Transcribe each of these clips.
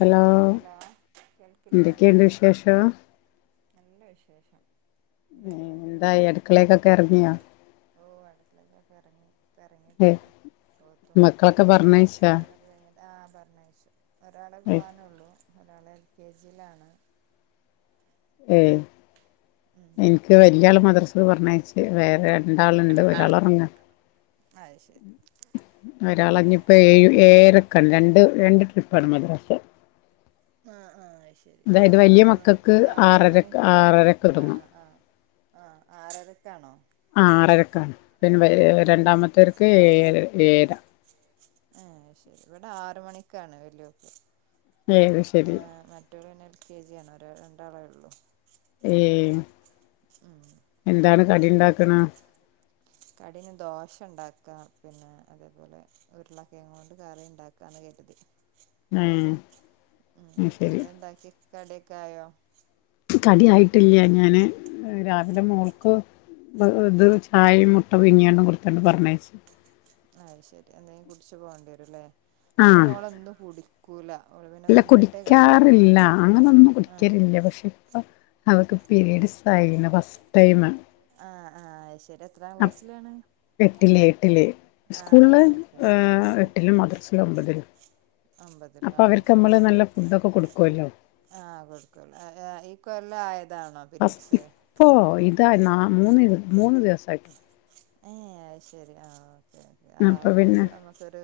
Hello hello കേൾക്കില്ലേ എന്തൊക്കെയുണ്ട് വിശേഷം നല്ല വിശേഷം എന്താ പരിപാടി എന്തായി അടുക്കളേക്കൊക്കെ ഇറങ്ങിയോ ഓ അടക്കളയിൽ നിന്ന് ഒക്കെ ഇറങ്ങി ഇപ്പൊ ഏ ഇറങ്ങിട്ടുള്ളു ഒ ഓതും മക്കളൊക്കെ പറഞ്ഞയച്ചാ നിസ്സ്കാരൊക്കെ കഴിഞ്ഞി ആഹ് [unintelligible] ഒരാളെ ഏ പോകാനുള്ളൂ ഒരാള് എൽ കെ ജിയിലാണ് ഉം ഉം എനിക്ക് വലിയാളു മത്ര പറഞ്ഞു അയച്ചയാണ് വേറെയാണ് രണ്ടാളുണ്ട് ഒരാൾ രണ്ടാള് ഉറങ്ങ അത് ശരി ഒരാളഞ്ഞപ്പോ ഏരക്കാണ് രണ്ട് രണ്ട് ട്രിപ്പാണ് മദ്രാസെ ആ ആ ആയി ശരി ആ ആറ് മണി മക്കൾക്ക് ആറ ആറര മണിക്കും ആറരക്ക് ആ തുടങ്ങും ആ ആ ആറരക്കാണോ ആ ആറരക്കാണ് പിന്നെ ആ രണ്ടാമത്തെരക്ക് ഏയരാ ഏ പേര ആഏ ശരി ഇവിടെ ആറ് മണിക്കാണ് വല്യ ഓക്ക് ഏ അയ് ശരി എൽ കെ ജി ആാണ് ഒ രണ്ടാളേ ഉള്ളൂ ഏ ഉം എന്താണ് കടി ഉണ്ടാക്ക്ണ് കടിന്ന് ദോ ഹേ അയ് ശരി കടി ഒക്കെ ആയോ കടി ആയിട്ടില്ല ഞാന് ഉം രാവിലെ മോൾക്ക് ഉം ഇത് ചായിം മുട്ട ട്ടോ പീങ്ങാണ്ട് കൊടുത്താണ്ട് പറഞ്ഞയച്ച് അയ് ശരി എന്തെങ്കിലും കുടിച്ചു പോകേണ്ടി വരും ല്ലേ ഇവടെ മോളെന്ന് കൂടി ക്കൂല അല്ല കുടിക്കാറില്ല അങ്ങനൊന്നും ആ കുടിക്കലില്ല പക്ഷെ ഇപ്പൊ അവർക്ക് ആ പിരീഡ്സ് ആയിന് ഫസ്റ്റ് ടൈമ് ആ ആ അത് ശരി എത്രാം അ ക്ലാസ്സിലാണ് എട്ടില് എട്ടില് ആ ആ സ്കൂളില് ഓക്കെ ആ എട്ടിലും മദ്രസിയില് ഒമ്പതിലും ഒമ്പതിലോ അപ്പൊ ആ അത് അവർക്ക് ശരി നമ്മള് ഉം. നല്ല ഫുഡൊക്കെ കൊടുക്കുവല്ലോ ആ കൊടുക്കുള്ളൂ ആ, ആ, ഈ കൊല്ലം ആയതാണോ ഫസ്റ്റ് പീരീഡ്സ് ഇപ്പൊ ഇതാ ണാ മൂന്ന് മൂന്ന് ദിവസം ആയിട്ടേയുള്ളു ഏ അത് ശരി ആ ഓക്കെ ഓക്കെ അപ്പൊ ആകുമ്പോ ഒരു പിന്നെ നമുക്കൊരു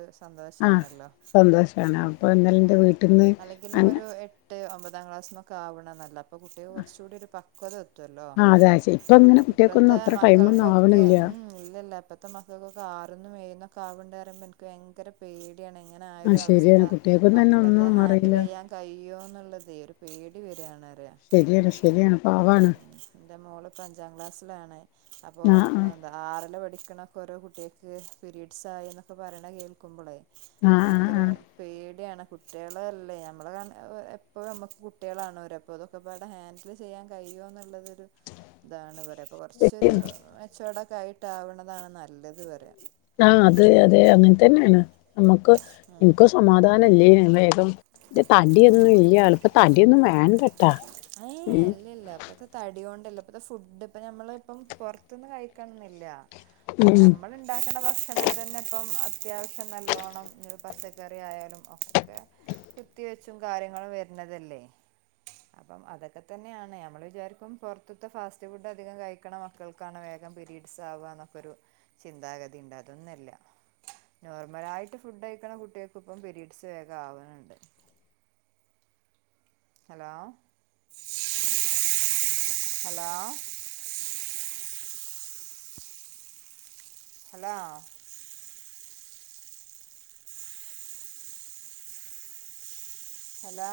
ആ സന്തോഷാണല്ലോ സന്തോഷമാണ് ഉം അപ്പൊ എന്നാലും എന്റെ ഉം വീട്ടിൽന്ന് അല്ലെങ്കിലും അ ഒരു എട്ട് ഒമ്പതാം ക്ലാസിലൊക്കെ ആവണേ നല്ല അപ്പോൾ കുട്ടികൾക്ക് കുറച്ച് കൂടി ഒരു പ ക്വത എ ആ അതേ അത് ശരിയാ ഇപ്പൊ അങ്ങനെ കുട്ടികൾക്കൊന്നും അത്ര ടൈമൊന്നും മക്കൾക്കൊക്കെ ആവണില്ലാ ഉം ഇല്ല ഇല്ല ഇപ്പത്തെ മാസവൊക്ക കാറന്നും വയ്യന്നും ഒക്കെ ആവണുണ്ടെന്ന്‌ പറയുമ്പോ ഭയങ്കര പേടി യാണ് ഇങ്ങനെ ആഹ് ആയൊരു അവസ്ഥ ശരിയാണ് കുട്ടികൾക്കൊന്നും തന്നെ മക്കളത് ഒന്നും ഹാൻഡിൽ അറിയില്ല ചെയ്യാൻ കഴിയോന്നുള്ളതേ ഒരു പേടി വരുവാണ് പറയുവാ ശരിയാണ് ശരിയാണ് പാവാണ് ഉം എന്റെ മോളിപ്പോ അഞ്ചാം ക്ലാസ്സിൽ ലാണ് അപ്പൊ ആഹ് അതെന്താ ആറലാ പഠി [unintelligible] ഓരോ കുട്ടികൾക്ക് പീരീഡ്സ് ആയി എന്നൊക്കെ പറയണെ കേൾക്കുമ്പോളേ ആഹ് ആഹ് ഭയങ്കര ആഹ് പേടിയാണ് കുട്ടികളല്ലേ നമ്മടെ ആഹ് എപ്പോളും നമ്മുക്ക് കുട്ടികളാണ് അവര് അതൊക്കെപാടെ ഹാൻഡിൽ ചെയ്യാൻ കഴിയുമോ എന്നുള്ളതൊരു ഇതാണ് [unintelligible] ആഹ് കൊറേച്ചൊരു അ അതൊക്കെയിട്ടാവുന്നതാണ് നല്ലത് പ ആഹ് അതെ അതെ അങ്ങനെ തന്നെയാണ് നമുക്ക് എനിക്ക് ഒരു സമാധാ [unintelligible] ഇത് തടിയൊന്നും ഇല്ല എളുപ്പം താടിയൊന്നും വേ ആൻഡ് ഏയ് അല്ല അല്ല അപ്പ ഇത്‌ തടി കൊണ്ടുള്ള ഇപ്പത്തെ ഫുഡ് ഇപ്പം ഞമ്മള് ഇപ്പം പൊറത്തൊന്നും കഴിക്കണന്നില്ല അതെ ഉം നമ്മൾ ഉണ്ടാക്കണ ഭക്ഷണം തന്നെ ഇപ്പം അത്യാവശ്യം നല്ലോണം ഹ് പച്ചക്കറി ആയാലും ഒക്കെ കുത്തിവെച്ചും കാര്യങ്ങളും വരുന്നതല്ലേ അപ്പം അതൊക്കെ തന്നെയാണ് നമ്മൾ വിചാരിക്കും പൊർത്ത്ത്തെ ഫാസ്റ്റ് ഫുഡ് അധികം കഴിക്കണ മക്കൾക്കാണ് വേഗം പിരീഡ്സ് ആവ ന്നൊക്കെ ഒരു ചിന്താഗതിണ്ട്. അതൊന്നല്ല നോർമലായിട്ട് ഫുഡ് കഴിക്കണ കുട്ടികൾക്പ്പം പിരീഡ്സ് വേഗം ആവ്ണ് ണ്ട്. Hello hello hello hello